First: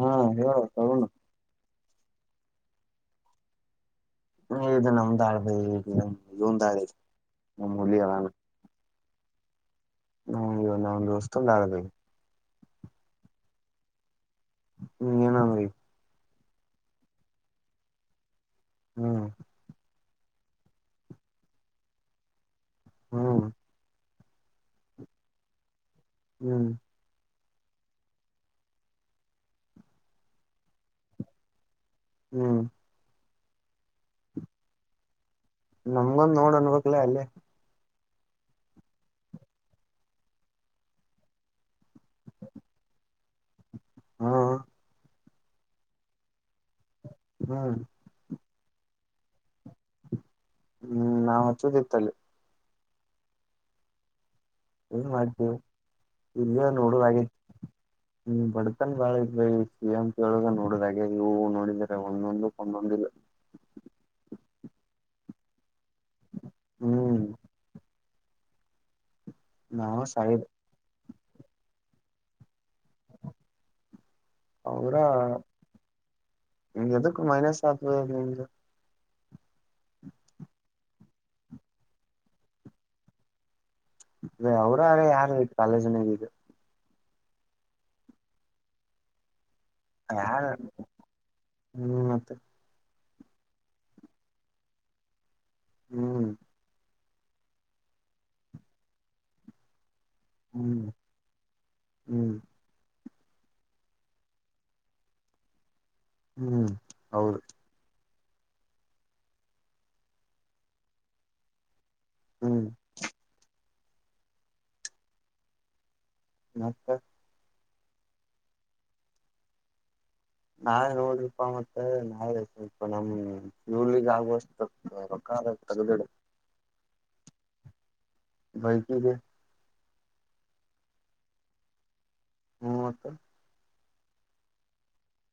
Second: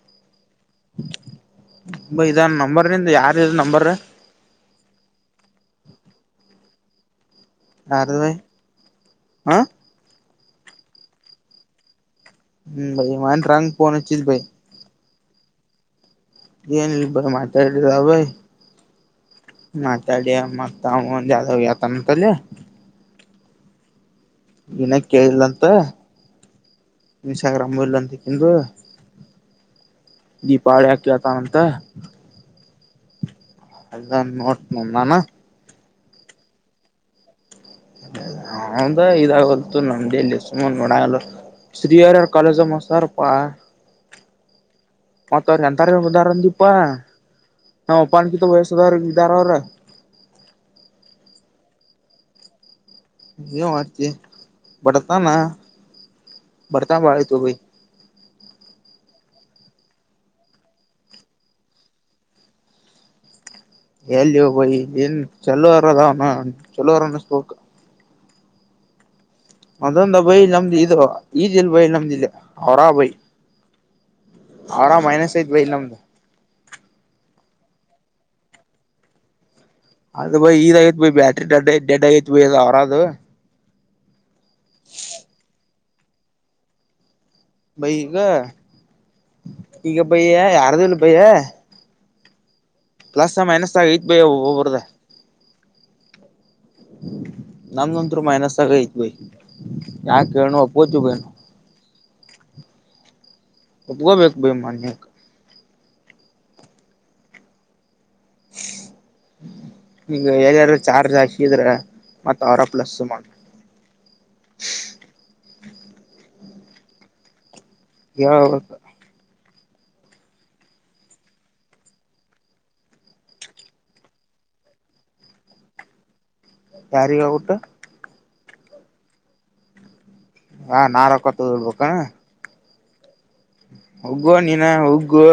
ಹಾ ಹೇಳ ತಕೊಂಡು ಇದ ನಂಬರನಿಂದ ಯಾರ ಇ ನಂಬರ್ ಇದು ನಮ್ದಾ ಹಳೆ ಯಾರದು ಬೈ ಅ ನಮ್ಮ ದೋಸ್ತದು ಹಳೇದು ಹ್ಮ್ಮ್ ಬೈ ನನಗೆ ಫೋನ್ ಹಚ್ಚಿದ್ರು ಬೈ ಹ್ಮ್ ಏನಂದ್ರೀ ಏನಿಲ್ಲ ಪಾ ಮಾತಾಡಿ ರವೆ ಹ್ಮ್ ಮಾತಾಡಿ ಮತ್ ಆವಾ ಯಾಕಂತಲಿ ಹ್ಮ ಇವ್ನ ಕೇಳಿಲ್ಲಂತ ಹ್ಮ್ ಇನ್ಸ್ಟಾಗ್ರಾಮ್ ಇಲ್ಲ ಅಂತೆ ದೀಪಾವಳಿ ಹಗ್ ಕೇಳ್ತಾನಂತ ಹ್ಮ್ ಅಂತ ನೋಡ್ ನಾನ್ ನಮ್ಗೊಂದ್ ನೋಡ್ ಅನ್ಬಕ್ಲ ಅಲ್ಲೇ ಅವಂದೇ ಇದಾಗತು ನಮ್ದಲ್ಲಿ ಸುಮಾರ ನೋಡಲ್ಲ ಶ್ರೀಯಾರ ಕಾಲೇಜು ಮಸಾರಪ್ಪಾ ಹಾ ಮತ್ ಅವ್ರ ಎಂತಾರದಾರಂದೀಪಾ ಹ್ಮ್ ನಾ ಅಪ್ಪನ್ಕಿತ್ ವಯಸ್ಸದವ್ರ ಇದ್ದಾರ ಅವ್ರ ಹ್ಮ್ ನಾವು ಹಾಚೋದು ಇತಲ್ಲಿ ನೀ ಮಾಡತಿ ಏನ್ ಬರ್ತಾನ ಮಾಡ್ತೇವಿ ಇಲ್ಲೇ ಬರ್ತ ನೋಡೋದಾಗೈತಿ ಬಳತ ಭೈ ಹ್ಮ್ ಬಡತನ್ ಬಾಳ ಇದ ಸಿ ಎಂ ಕೇಳಗ ನೋಡುದ ಹಾಗೆ ಇವು ನೋಡಿದ್ರರೆ ಒಂದೊಂದ ಒಂದೊಂದಿಲ್ಲ ಎಲ್ಲಿಯ ಬೈ ಏನ್ ಚಲೋರ ಅದ ಅವನು ಚಲೋರನ್ನ ಹ್ಮ್ ಅನಿಸಬೇಕು ನಾವ ಮಂದೊಂದ ಬೈ ಸಾಯದ್ ನಮ್ದಿ ಇದು ಈಜಿಲ್ ಬೈ ನಮ್ದಿದೆ ಅವರಾ ಬೈ ಅವರಾಮ ಮೈನಸ್ ಆಯ್ತೆ ಬ್ರೋ ನಮ್ದು ಎದುಕ್ಕ ಮೈನಸ್ ಆಯ್ತದೆ ನಿಂದು ಅದ ಬೈ ಇದ ಆಗತ್ ಬಿ ಬ್ಯಾಟ್ರಿಡ್ ಡಡ್ ಆಗೈತ್ ಬಬೈ ಅವರದು ಅವರು ಯಾರು ಕಾಲೇಜನಾಗದು ಬೈ ಈಗ ಯಾರ ಯಾರದೂ ಇಲ್ಲ ಬೈಯ [inaudible] ಪ್ಲಸ್ ಮೈನಸ್ ಆಗೈತೆ ಬೈ ಒಬ್ಬರದು ಹ್ಮ್ ನಮ್ಮೂದಂತೂ ಮೈನಸ್ ಆಗೈತೆ ಬೈ ಯಾಕ್ ಹೇಳನ ಬೈ ಹ್ಮ್ ಒಪ್ಪೋಕೊಬೇಕು ಹ್ಮ್ ಹ್ಮ್ ಹೌದು ಈಗ ಎಲ್ಲಾರೂ ಚರ್ಚ್ ಹಾಕಿದ್ರೆ ಮತ್ತ ಅವ್ರೆ ಹ್ಮ್ ಪ್ಲಸ್ ಮಾಡಿ ಮತ್ತೆ ಕೇಳಬೇಕು ನಾವೇ ನೋಡ್ರಪಾ ಮತ್ತೆ ನಾವೆ ಸ್ವಲ್ಪ ನಮ್ ಇವ್ರಿಗೆ ಆಗುವಷ್ಟು ರೊಕ್ಕ ಹಾ ಯಾರಿಗೇ ಹೇಳಿಬಿಟ್ಟು ಬೈಕಿಗೆ ಹಾ ರೊಕ್ಕ ಕೊಡಬೇಕಾ ಹು ಮತ್ತೆ ಹೊಗ್ಗೊ ನೀನ ಹೊಗ್ಗು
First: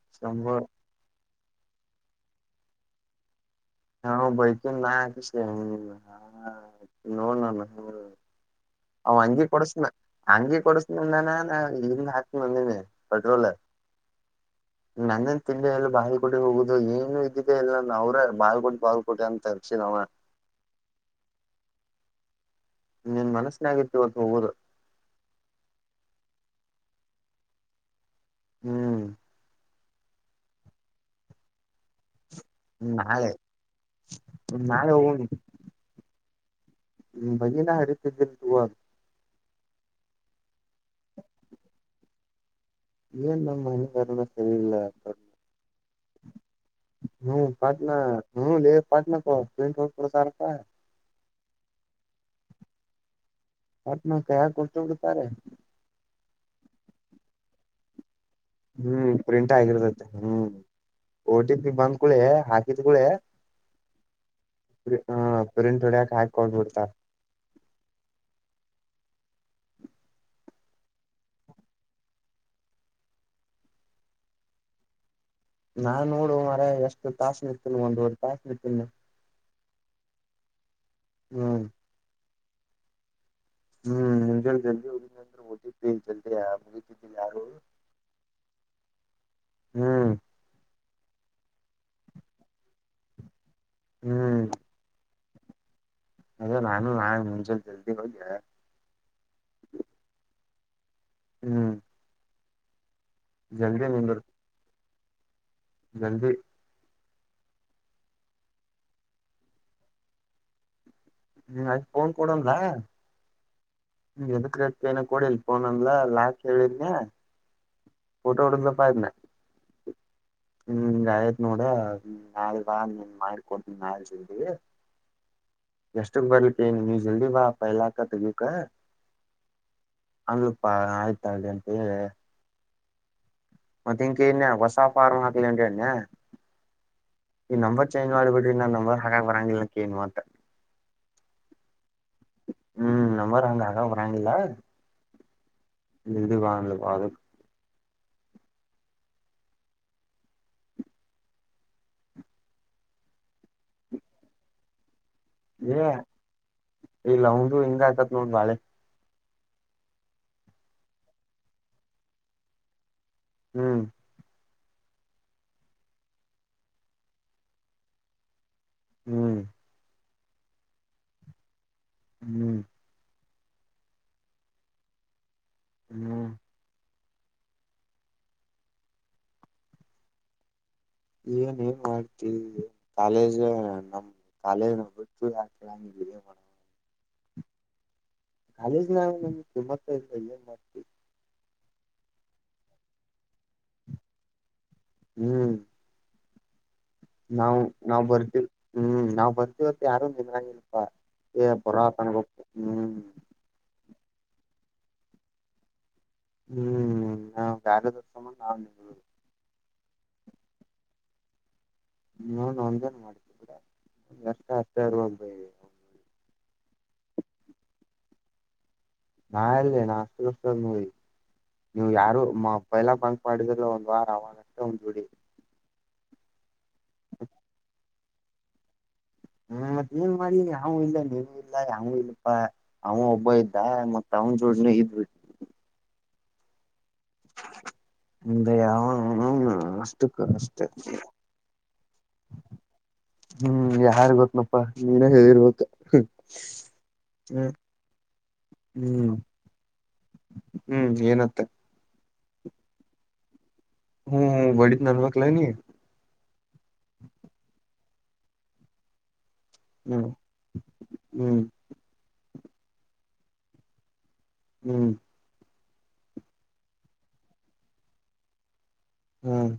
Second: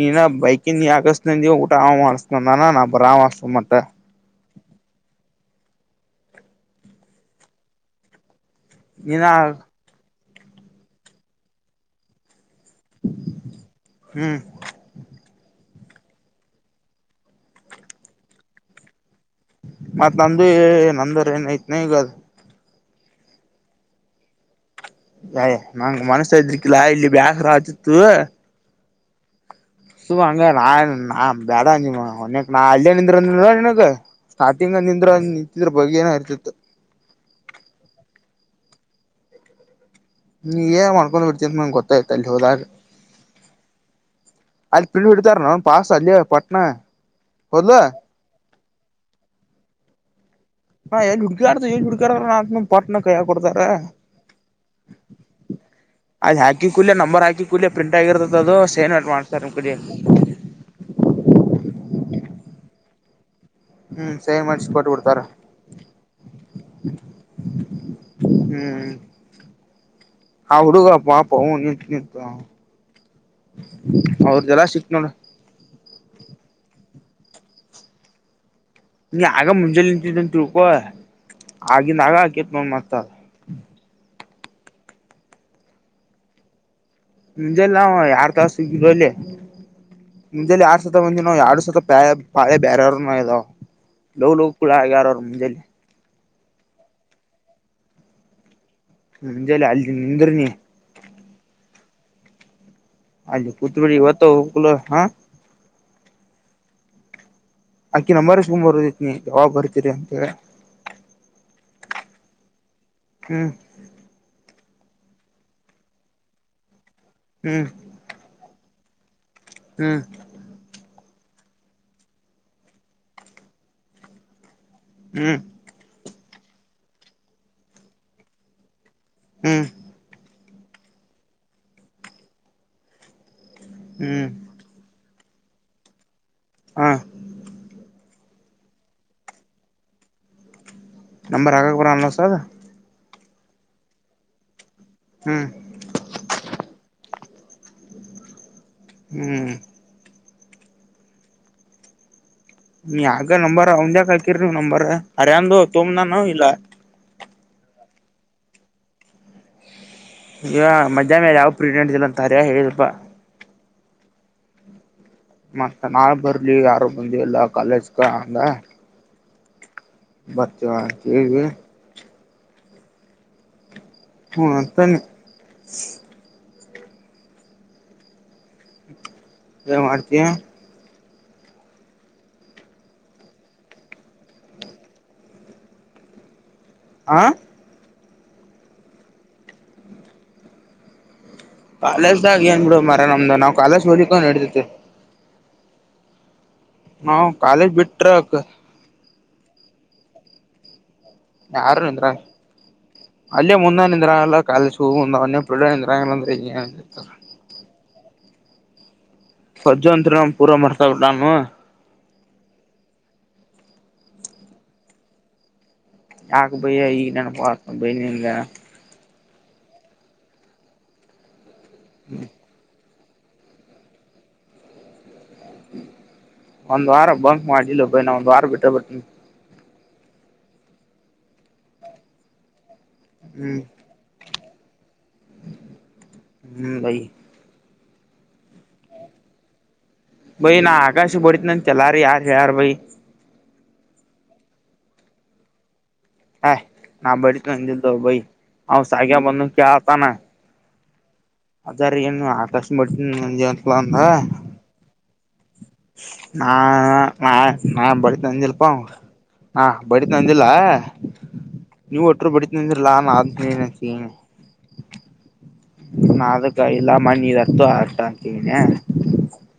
ನೀನ ಶಂಬರ್ ಬೈಕಿಂದ ಯಾಕಷ್ಟ [unintelligible] ಊಟ ಆ ಅಸ್ ನಾ ಬ್ರಾಮ ಸುಮಂ [unintelligible] ಹಾ ಬಕ ನಾ ನ [unintelligible] ನೀನ ಅಂಗಿ ಕೊಡಸನ ಅಂಗಿ ಕೊಡಸ್ಮನ ನಾನಿ [unintelligible] [unintelligible] ಪಟ್ರೋಲ್ಲ ಹ್ಮ್ ನಂದ ತಿ [unintelligible] ಎಲ್ಲಿ ಬಾಳ್ಕಟ್ಟ ಹೋಗುದು ಏನು ಇದ್ದಿದೆ ಎಲ್ಲ ಅವ್ರ ಬಾಳ್ಕಟ್ಟು ಬಾ ಮತ್ ನಂದು ಎ ನಂದರ ಏನ ಐತ್ನ ಈಗ ಅದು. ನಿನ್ ಮನಸ್ಸಿನಾಗರ್ತಿವತ್ತು ಹೋಗೋದ. ಅಯ ನಂಗ್ ಮನ್ಸ್ತಾ ಇದ್ರಕ್ಕಿಲ್ಲಾ ಇಲ್ಲಿ ಬ್ಯಾಸ್ರ ಆತಿತ್ತು. ಹ್ಮ್ ಸು ಹಂಗ ನಾ ನಾ ಬೇಡ ನಿಮ್ಮ ಒ [unintelligible] ನಾ ಅಲ್ಲಿಯ ನಿಂದ್ರ ನಾಳೆ ಅಂದಿಲ ನಿನಗ್ ಸ್ಟಾರ್ಟಿಂಗ್ ನಾಳೆ ನಿಂದ್ ನಿಂತಿದ್ರ ಬಗೆನ ಅರ್ತತ್ತು. ಹ್ಮ ಬಗನಾ ಹರಿತಿದ್ದಲ್ ತೂ ನೀ ಏನ್ ಮಾಡ್ಕೊಂಡ್ ಬಿಡ್ತ ಅಂತ ನಂಗ್ ಗೊತ್ತ್ತ ಅಲ್ಲಿ ಹೋದಾಗ. ಏನ್ ನಮ್ಮ ಮನೆಗಾರನ ಸರಿ ಇಲ್ಲ ಅಲ್ಲಿ ಪಿಲ್ ಅಂತ ಹೊಡ್ ತಾರ ನ ಪಸ ಅಲ್ಲಿಯ ಪಟ್ಣ ಹ್ಮ ಪಾಟ್ನ ಹ ಪಾಣ್ನ [unintelligible] ಹಾಂ ುಕ ಆಡ್ತುುಡ್ಕಾರ ನ ನು ಪಾರ್ಟ್ನ ಕ [unintelligible] ಡ್ತ ಪಾಟ್ನಾ ಕೈಯಾಗ ಕೊಟ್ಟು ಬಿಡ್ತಾರೆ ಅದ ಹಾಕಿ ಕೂಡ್ಲೆ ನಂಬರ್ ಹಾಕಿದ್ ಕೂಡ್ಲೆ ಪ್ರಿಂಟ್ ಆಗಿರ್ತದ ಅದು ಸೇನ್ ನಟ್ ಹ್ಮ್ ಮಾಡ್ತಾರೆ ಪ್ರಿಂಟ್ ಬಿಡಿ ಆಗಿರ್ತತೆ ಹ್ಮ್ ಓ ಟಿ ಪಿ ಬಂದ್ಕೂಡ್ಳೆ ಹಾಕಿದ ಕೂಡ್ಳೆ. ಹ್ಮ್ ಸೈನ್ ಮಾಡಿಸಿ ಕೊಟ್ಟ ಹ ಬಿಡ್ತಾರ ಫ್ರಿಂಟ್ ಹೊಡೆಯೊಕ ಹಾಕ್ ಹೊಗಿರ್ತಳ. ಹ್ಮ್ ಹ ಹಡುಗ ಪಾಪ [unintelligible] ಅವ್ರದೆಲ್ಲ ಸಿಕ್ ನೋಡ. ನಾನ್ ನೋಡುುವ ಮರ ಎಷ್ಟು ತಾಸ ನಿತ ಮುಂದ್ಡ್ತ [unintelligible] ನೀ ಆಗ ಮುಂಜಾಲೆ ನಿಂತಿದ್ದಂತ ತಿಳ್ಕೋ. ಹ್ಮ್ ಆಗಿಂದ ಆಗ ಕೇತ ನ ಮತ್ತ. ದು ನರಂದ ಮೋದಿ ಪೇಲ್ ಜಲ್ ಆ ಮುಂಜೆಲ್ಲ ಯಾರ್ ತಾಸ ಸಿಗ್ರಲ್ಲ ಹ್ಮ್ ಮುಂಜೆಲ್ಲ ಆರ್ ಸುತ ಬಂದ [unintelligible] ಎರಡು ಸತ ಪಾಳೆ ಪಾಳೆ ಬೇರವ್ರರು ಇದಾವ ಲೋಗೋಗ ಕೂಡ ಆಗ್ಯಾರ ಅವರು ಮುಂಜೆಲಿ. ಅದೆ ನಾನು ನಾ ಮುಂಚೆ ಜಲ್ದಿ ಹೊಗಿ. ಮುಂಜಾಲ ಅಲ್ಲಿ ನಿಂದ್ರ ನೀ. ಹ್ಮ್ ಅಲ್ಲಿ ಜಲ್ದಿ ಪೂತ್ರಿ ನಿಂದರ್ ಹೊತ್ತು [unintelligible] ಹಾ [unintelligible] ಅಕಿ ನಂಬಾರಸ್ಕುಂಬ್ ಬರುದತ್ನ ಯಾವಾಗ್ ಬರ್ತೀರಿ ಅಂತೇಳಿ. ಹ್ಮ ಅದ್ ಫೋನ್ ಕೊಡು ಅಂದ್ಲ ಹ್ಮ್ ಎದುಕ್ [unintelligible] ಏನ ಕೊಡಿಲ್ ಫೋನ್ ಅಂದ್ಲ ಲಾಕ್ ಹೇಳಿದ್ಕೇ ಹ್ಮ್ ಫೋಟೋ ಹೊಡುದ್ಲಪ್ಪ ಇದನ. ಹ್ಮ್ ಹ್ಮ ಆಯ್ತ್ ನೋಡ ನಾಲೆ ಬಾ ನಿನ್ ಮಾಡಿಕಡ್ತೀನ್ ನಾ ಜಿಂಗಿ ಹ್ಮ್ ಎಷ್ಟಕ್ ಬರ್ಲಿಕ್ಕೇ ಎನ್ ನೀ ಜಲ್ದಿ ಬಾ ಪೈಲಾಕ ತೆಗೀಕ. ಹ್ಮ್ ಅಂಗಪ್ಪಾ ಆಯ್ತ ತಗಲ್ರಿ ಅಂತ ಹೇಳಿ. ಮತ್ತ ಇಂಕ ಹ್ಮ್ ನ್ಯ ಹೊಸ ಫಾರ್ಮ್ ಹಾಕ್ಲಿ ಅಂಗಿ ಅಣನ್ಯ ಹಾ ಈ ನಂಬತ್ತ [unintelligible] ಚೇಂಜ್ ಮಾಡಿ ಬಿಡ್ರಿ ನಾನ್ನ ನಂಬರ್ ಬರಂಗಿಲ್ಲ ಆಕಿ ಏನ್ ಮಾತ. ನಂಬರ್ ಆಗ ಬರಲ್ಲ ಸೊರ್ದ. ನಂಬರ್ ಹಂಗ್ಗ ಅಕಕಬರಾಂಗಿಲ್ಲ. ಹ್ಮ್ ಇದು ಬಾಣಲ್ಲ ಬದು [unintelligible] ಹ್ಮ್ ನೀ ಆಗ ನಂಬರ್ ಅವಂದ್ಯ ಕಕಿರಿ ನೀವು್ ನಂಬರ್ ಅರ ಅಂದು ತೋಂಬ ನ ನ ಇಲ್ಲ ಇದು ಹಿಂಗ ಆಗ್ತತ್ ನೋಡ್ ಬಾಳೆ ಈಗ ಮಜಾ ಮೇಲೆ ಯಾವ ಪ್ರೀಗ್ನೆಂಟ್ಿಲ್ಲ ಅಂತ ಅರ ಹೇಳಿದಪ್ಪಾ ಹ್ಮ್ ಮತ್ತ ನಾಳ ಬರ್ಲಿ ಯಾರು ಬಂದ ಎಲ್ಲ ಕಾಲೇಜ್ ಕ ಅಂದ ಹ್ಮ್ ಮತ್ತ ಬೇಬೇ ಹ್ಮ್ ಹ್ಮ ಅಂತಾನ ಹ್ಮ್ ಯೆನ್ ಮಾಡ್ತ ಏನ್ ಏನ್ ಮಾಡ್ತಿ ಕಾಲೇಜ ನಮ ಕಾಲೇಜ್ಟ್ಟ ಹಾಕಂಗ ಆ ಕಾಲೇಜ್ ನಾವು ಕಿಮತೆ ಏನ್ ಮಾಡ್ತೀವಿ ಕಾಲಸ್ದಾಗ ಏನ್ ಬಿಡ ಮರ ನಮ್ದು ನಾವ್ ಕಾಲೇಸ್ ಓದಿಕಕೊಂಡನ್ ಹಿಡ್ತೇತಿ ಹ್ಮ್ ನಾವ್ ಕಾಲೇಜ್ ನಾವ್ ಬಿಟ್ರ ಬರ್ತಿವಿ ಹ್ಮ್ ನಾವ್ ಬರ್ತಿವತ್ತ ಯಾರು ನಿಮಾಗನಪಾ ಯಾರು ನಿಂದ್ರ ಅಲ್ಲೇ ಮುಂದ ನಿಂದ್ರ ಎಲ್ಲ ಕಾಲಸ ಮುಂದ ಲಾ ಇಲ್ಲಾ ಅಂದ್ರೇ ಹೆಂಗೆ ಆ ಪರ್ಜು ಅಂತೂ ಪೂರಾ ಮಾರ್ತಾ ಮಾಡ್ತಾ ಬಿಡಾನು ನನ್ ಒಂದೇನ ಮಾಡ್ತಿವಿ ಬಿಡ ಒ ವರ್ಷ್ಟ ಅಾಗಬ ಯಾಕ ಬಯ ಈಗ ನೆನಪ ಬೈ ನಿಂಗ ನಾ ಎಲ್ಲಿ ನಾ ಅಷ್ಟಷ್ಟದ ನೋಡಿ ನೀವು್ ಯಾರುಬ ಎಲ್ಲ ಬಂಕ್ ಮಾಡಿದ್ರ ಒಂದ್ ವಾರ ಅವವ ಅಷ್ಟ ಒಂದ್ ಜುಡಿ ಒಂದ್ ವಾರ ಬಂಕ್ ಮಾಡ್ಿಲ್ಲ ಭೈ ನಾ ಒಂದ ವಾರ ಬಿಟ್ಟ ಬಿಟ್ಟಿ ಹ್ಮ್ ಮತ್ತ ನೀನ್ ಮಾಡ ಯಾವೂ ಇಲ್ಲ ನೀವು ಇಲ್ಲ ಯಾವೂ ಇಲ್ಲಪ್ಪಾ ಅವ ಒಬ್ಬ ಹ್ಮ್ ಇದ್ದ ಮತ್ ಅವನ್ ಜೋಳಜನ ಇದ್ವಿ ಹ್ಮ್ ಬೈ ಹ್ಮ್ಮ್ ಬೈ ಅವ್ವ ಅ ಬಯಿ ನಾ ಆಕಾಶ ಹೊಡಿತ್ನಂತ ಯಾರ ಹೇಳಾರ ಬೈಿ ಹ್ಮ್ ಯಾರ್ ಗೊತ್ತನಪ್ಪಾ ನೀನೇ ಹೇಳಿರ್ ಗೊತ್ತ ಹ ನಾ ಬಡಿತ ನ ದಿದ್ದ ಭ ಹಾ ಹ್ಮ್ ಸಾಗಿಯ ಬಂದುು ಕೆಲತನ್ ಹ್ಮ್ ಏನ ಅಂತ ಅದ್ರ ಏನು ಆಕಾಶ್ ಮಾಡತವ ಹ್ಮ ಬಡಿತ ನಲ್ವಕ್ಲ ನೀ ನಾ ನಾ ನಾ ಬದಿತನಂಡಿಲಪ್ಪ ಅವನೀಗ ಹಾ ಹ್ಮ್ ಬದಿತಿನಂದಿಲ್ಲ ಹ್ಮ್ ನೀವು ಒ ತ್ರೂ ಬಡಿತಿನಾಲತ್ನಿ ಹ್ಮ್ ನ ಅದಕ್ಕ ಇಲ್ಲ ಮಣ್ಣಿ ಹತ್ತು ಆತ ಅಂತನ ಹ್ಮ್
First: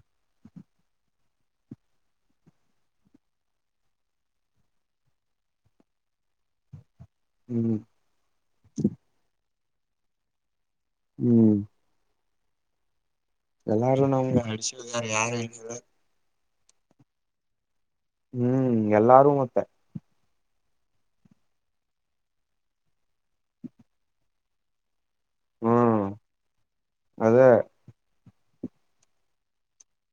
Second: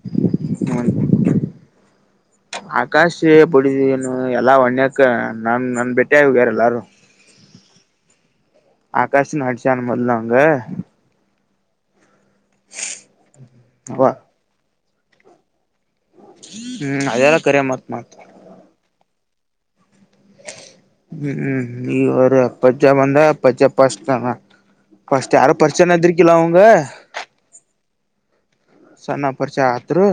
ಆಕಾಶ ಪಡಿದೀನು ಎಲ್ಲಾ ಒಣ್ಯಕ್ಕ ನನ್ ನನ್ ಬೆಟ್ಟೆ ಹ್ಯಾರ ಎಲ್ಲಾರು ಹ್ಮ್ ಜಾನ ಮೊದ್ಲು ಹಾಂಗ ಹ್ಮ್ ಅವ ಎಲ್ಲಾರು ನಮ್ಗೆ ಅಿಸಿದಾರ ಯಾರು ಾರೆ ಹ್ಮ್ ಅದೆಲ್ಲ ಕರಿ ಮತ್ ಮಾಡ ಹ್ಮ್ ಎಲ್ಲಾರು ಮತ್ತೆ ಹ್ಮ್ ಈವರ ಪಜ್ಜಾ ಬಂದ ಪಜ್ಜಾ ಫಸ್ಟ್ ಫಸ್ಟ್ ಯಾರೋ ಪರಿಚಯನ್ ಹ್ಮ್ ಇದಿರಾಖಿಲ್ ಅವಂಗ ಅದೇ ಸನ್ನಪರಚ ಹತ್ರ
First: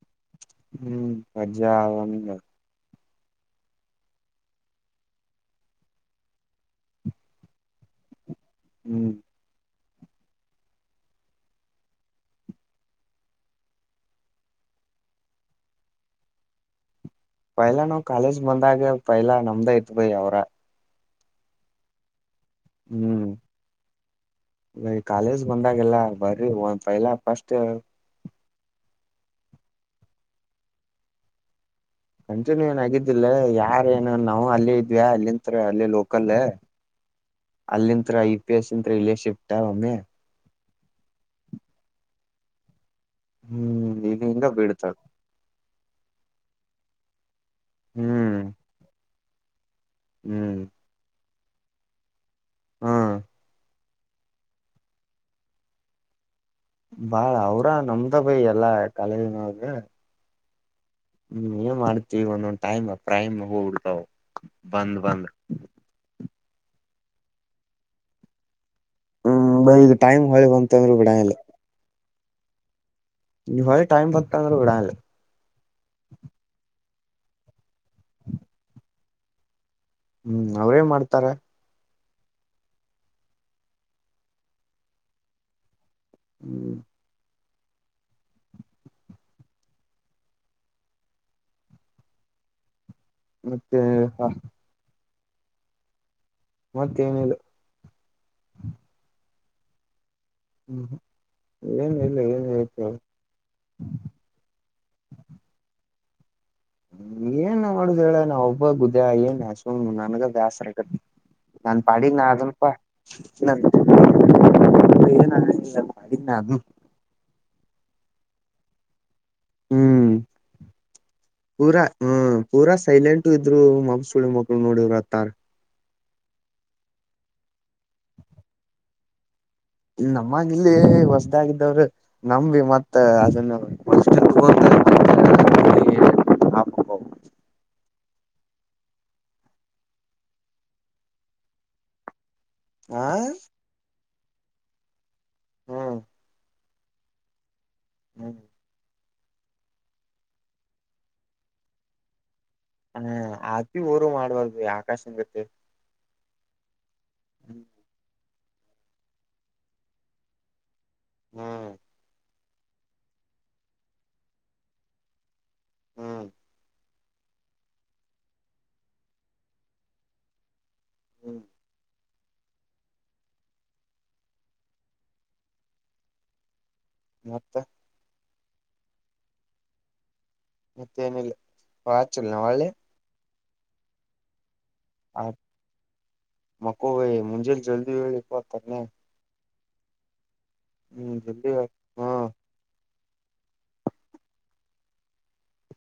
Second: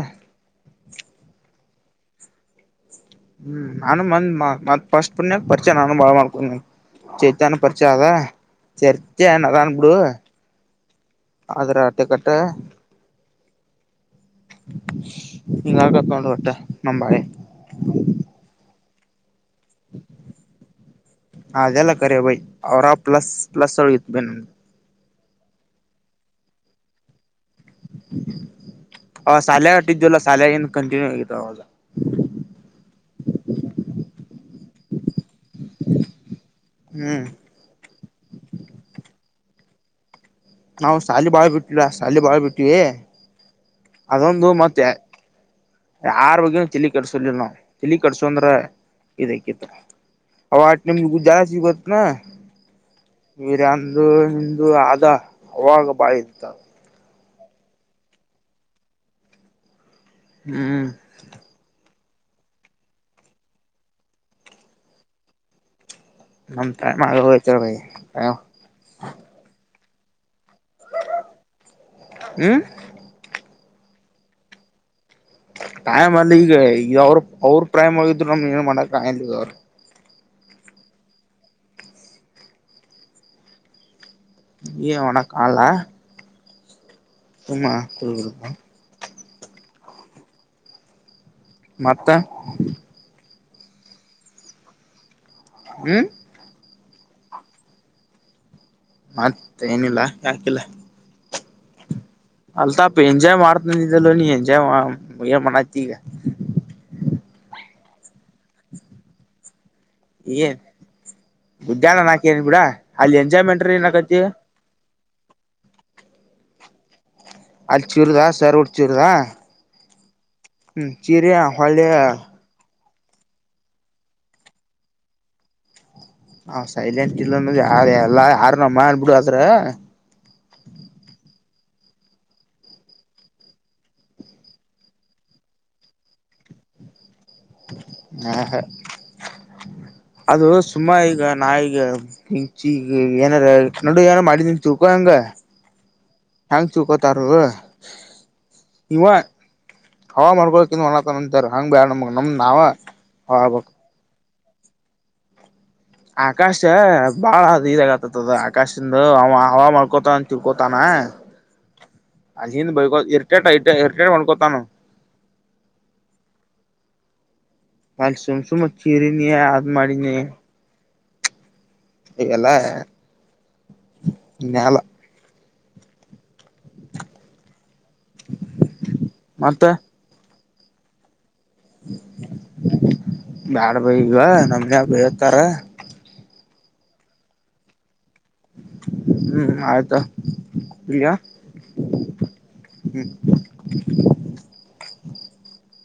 ಹ್ಮ್ ಮಜಾ ಆ ಹ್ಮ್ ನಾನು ಮಂದ್ ಮತ್ ಪಫಸ್ಟ್ ಪುಣ್ಯ ಪರಿಚಯ ನಾನು ಬಾಳ ಮಾಡ್ಕೊಂಡ ಚೇತಾನ ಪರಿಚಯ ಅದ ಹ್ಮ್ ಚರ್ಚೆ ನಅದನ್ ಬಿಡು ಆದ್ರಆಟಕಟ್ಟ ಈಂಗಕಕ್ಕೊಂಡ ಹೊಟ್ಟೆ ನಂಬಾಳೆ ಪೈಲಾ ನಾ ಕಾಲೇಜ್ ಬಂದಾಗ ಪೈಲಾ ನಮ್ದ ಐತ್ ಬಯ ಅವ್ರ ಆಗಲ್ಲ ಕರೆ ಭೈ ಹ್ಮ್ ನ ಕಾಲೇಜ್ ಬಂದಾಗೆಲ್ಲ ಬರಿ ಒ ಪೈಲಾ ಪಸ್ಟ್ ಹ ಸಾಲ ವಿ ದಲ್ಲ ಸಾಲೆಗಿಂದ ಕಂಟಿನ್ಯೂ ಆಗಿದವ ಅಂಜೆನ್ ಏನ ಆಗಿದ್ದಿಲ್ಲ ಯಾರ ಏನು ನಾವು ಅಲ್ಲೇ ಇದ್ವಿ ಅಲ್ಲಿತ್ ಅಲ್ಲಿ ಲೋಕಲ್ ಹ್ಮ್ ಅಲ್ಲಿತ್ರ ಐ ಪಿ ಎಸ್ ಇಂತ ಇಲ್ಲಿ ಶಿಫ್ಟ ಒಮ್ಮೆ ನಾವು ಶಾಲಿ ಬಾಳ್ ಬಿಟ್ಟಲ್ಲ ಶಾಲಿ ಬಾಳ್ ಬಿಟ್ಟಿವ ಹ್ಮ್ ಇ ಹಿಂಗ ಬೀಡ್ತದ ಆರ ಬಗ್ಗೆನ ತಲಿ ಕಟ್ಸಲಿಲ್ಲ ನಾವು ತಲಿ ಕಟ್ಸೋ ಹ್ಮ್ ಅಂದ್ರೆ ಇದೇಕಿತ್ತು ಹ್ಮ್ ಅನೆ ಜ ವಿಕ ನ ಹ್ಮ್ [unintelligible] ಇಂದು ಹಿಂದೂ ಆದ ಅವಾಗ ಬಾಳ ಇತ್ತದ ಬಾಳ ಅವ್ರ ನಮ್ದ ಬೈ ಎಲ್ಲಾ ಕಾಲೇಜು ನೊಳಗೆ ಹ್ಮ್ ಹ್ಮ್ ಏನ್ ಮಾಡ್ತಿವಿ ಒಂದೊಂದ್ ಟೈಮ್ ಪ್ರೈಮ್ ಹೋಗ ಬಿಡತಾವ್ ಅವು ಬಂದ ಬಂದ್ ನತ ಮಾಡಗ ಹೆಚ ಭ [unintelligible] ದು ಟೈಮ್ ಹೊಳಿ ಬಂತಂದ್ರು ಬಿಡಗಿಲ್ಲ ಹ್ಮ ನಿ ಹೊಳ ಟೈಮ ಬತ್ತಂದರ್ ಬಿಡಾಗಿಲ್ಲೇ ಟೈಮ್ ಅಲ್ಲಿ ಈಗ ಈಗ ಅವ್ರ ಅವ್ರ ಪ್ರೈಮ್ ಆಗಿದ್ರು ನಮ್ ಏನ್ ಮಾಡಕ್ ಆಗಾಗಿಲ್ಲ ಈಗ ಹ್ಮ್ ಅವ್ರೇನ್ ಮಾಡ್ತಾರ. ಏನ ಮಾಡಕ್ ಆಗಲ್ಲ ಹ್ಮ್ ಸುಮ ಕುಡದಬಿಡೊದ ಮತ್ತ ಮತ್ತೆ ಹ ಹ್ಮ್ ಮತ್ತೇ ಏನು ಇಲ್ಲ ಮತ್ತೆ ಏನಿಲ್ಲ ಯಾಕಿಲ್ಲ ಏನ್ ಇಲ್ಲ ಏನ್ ಹೇಳ್ತ ಅಲ್ತಾಪ್ ಎಂಜಾಯ್ ಮಾಡ್ತಂದ ಅದಿದ್ದಲ ನೀ ಎಂಜಾಯ್ ಏನ್ ಮಾಡತಿ ಈಗ ಹ ಏನ್ ಮಾಡುದ ಹೇಳ ನಾವ ಒಬ್ಬ ಗುದ್ಯ ಏನ್ ನನ್ಗ ಏನ್ ಬೇಸರ ಆಕ್ಕೆತಿ ನನ್ ಗುಡ್ಡ್ಯಾನ ಪಾಡಿಗೆ ನಾಕ ನಾ ಏನ್ ಬಿಡ ಅದನಪಾ ಅಲ್ಲಿ ಎಂಜಾಯ್ಮೆಂಟ್ರ ಏನಕತಿ ಅಏನ ಅನಾಗಿಲ ನನ್ ಪಾಡಿಗೆ ನನ್ ಅದು ಅಲ್ಲಿ ಚೂರುದಾ ಸರ್ ಉಡ್ ಚೂರದಾ ಹ್ಮ್ ಪೂರ್ ಹೊಳ್ಳಿ ಹ್ಮ್ ಪೂರ್ ಸೈಲೆಂಟ್ ಇದ್ರು ಮಮ ಸುಳಿ ಮಕ್ಕಳು ನೋಡರು ಹತ್ತಾರ್ [unintelligible] ಹ್ ಸೈಲೆಂಟ್ ಇಲ್ಲ ಎಲ್ಲ ಆ ನ ಮಾಡ ಬಿಡು ನಮ್ಮಗಿಲ್ಲೆ ಹೊಸ ಇದಾಗಿದ್ದವರು ನಂಬಿ ಮತ್ತ ಅದನ್ನು ಹ ಹ ಹ ಹಾ ಹಾ ಅದು ಸುಮ್ಮ ಈಗ ನಾ ಈಗ ಈಗ ಆ ಏನಾರ ಕಡು ಏನಾರ ಮಾಡಿದನ್ ಚೂಕ ಹಂಗ ಹ್ಮ್ ಫಂಕ್ಚು ಕತಾರ ರ ಹ್ಮ್ ಇವ ಹವ ಮಾಡ್ಕೋಕಂದು ಒಣತ ಅಂತಾರೆ ಹಂಗ್ ಬ್ಯಾ ನಮ ನಮ್ದ ಹಾ ಅಿ ಊರು ಮಾಡ್ಬಾರ್ದ ಆಕಾಶನ್ ಗತ್ತ ಆಕಾಶ ಬಾಳೀದಾಗ ಆತತ್ದ ಆಕಾಶಿಂದ ಅವ ಹ ಮಾಡ್ಕೋತಾನ ಚಿಳ್ಕೋತಾನ ಹ್ಮ್ ಅಲ್ಲಿಿಂದ ಬೈಕೋ ಇರಿಟೇಟ ಇ ಇರಿಟೇಟ್ ಹೊಂದ್ಕೋತಾನು ಹ್ಮ್ ಅ ಸುಮ್ ಸುಮತ್ ಚೀರಿ ನೀಿ ಅ್ ಮಾಡಿನಿ ಹ್ಮ್ ಇವೆಲ್ಲಾ ನಲ ಮತ್ತ ಮತ್ತೆ ತ್ತನ ಬ ಚಲ್ನೆವೆ ಬ್ಯಾಡ ಬ ಈಗ ಆ ನಮನ್ೇತಾರ ಮಕ್ಕೋ ವೆಯಿ ಮುಜೆ ಜಲ್ದಿ ವೇೇಳಿಪ್ಪ ತ ಆಯ್ತಾ ಹ್ಮ್ ಹಾ ಹ್ಮ್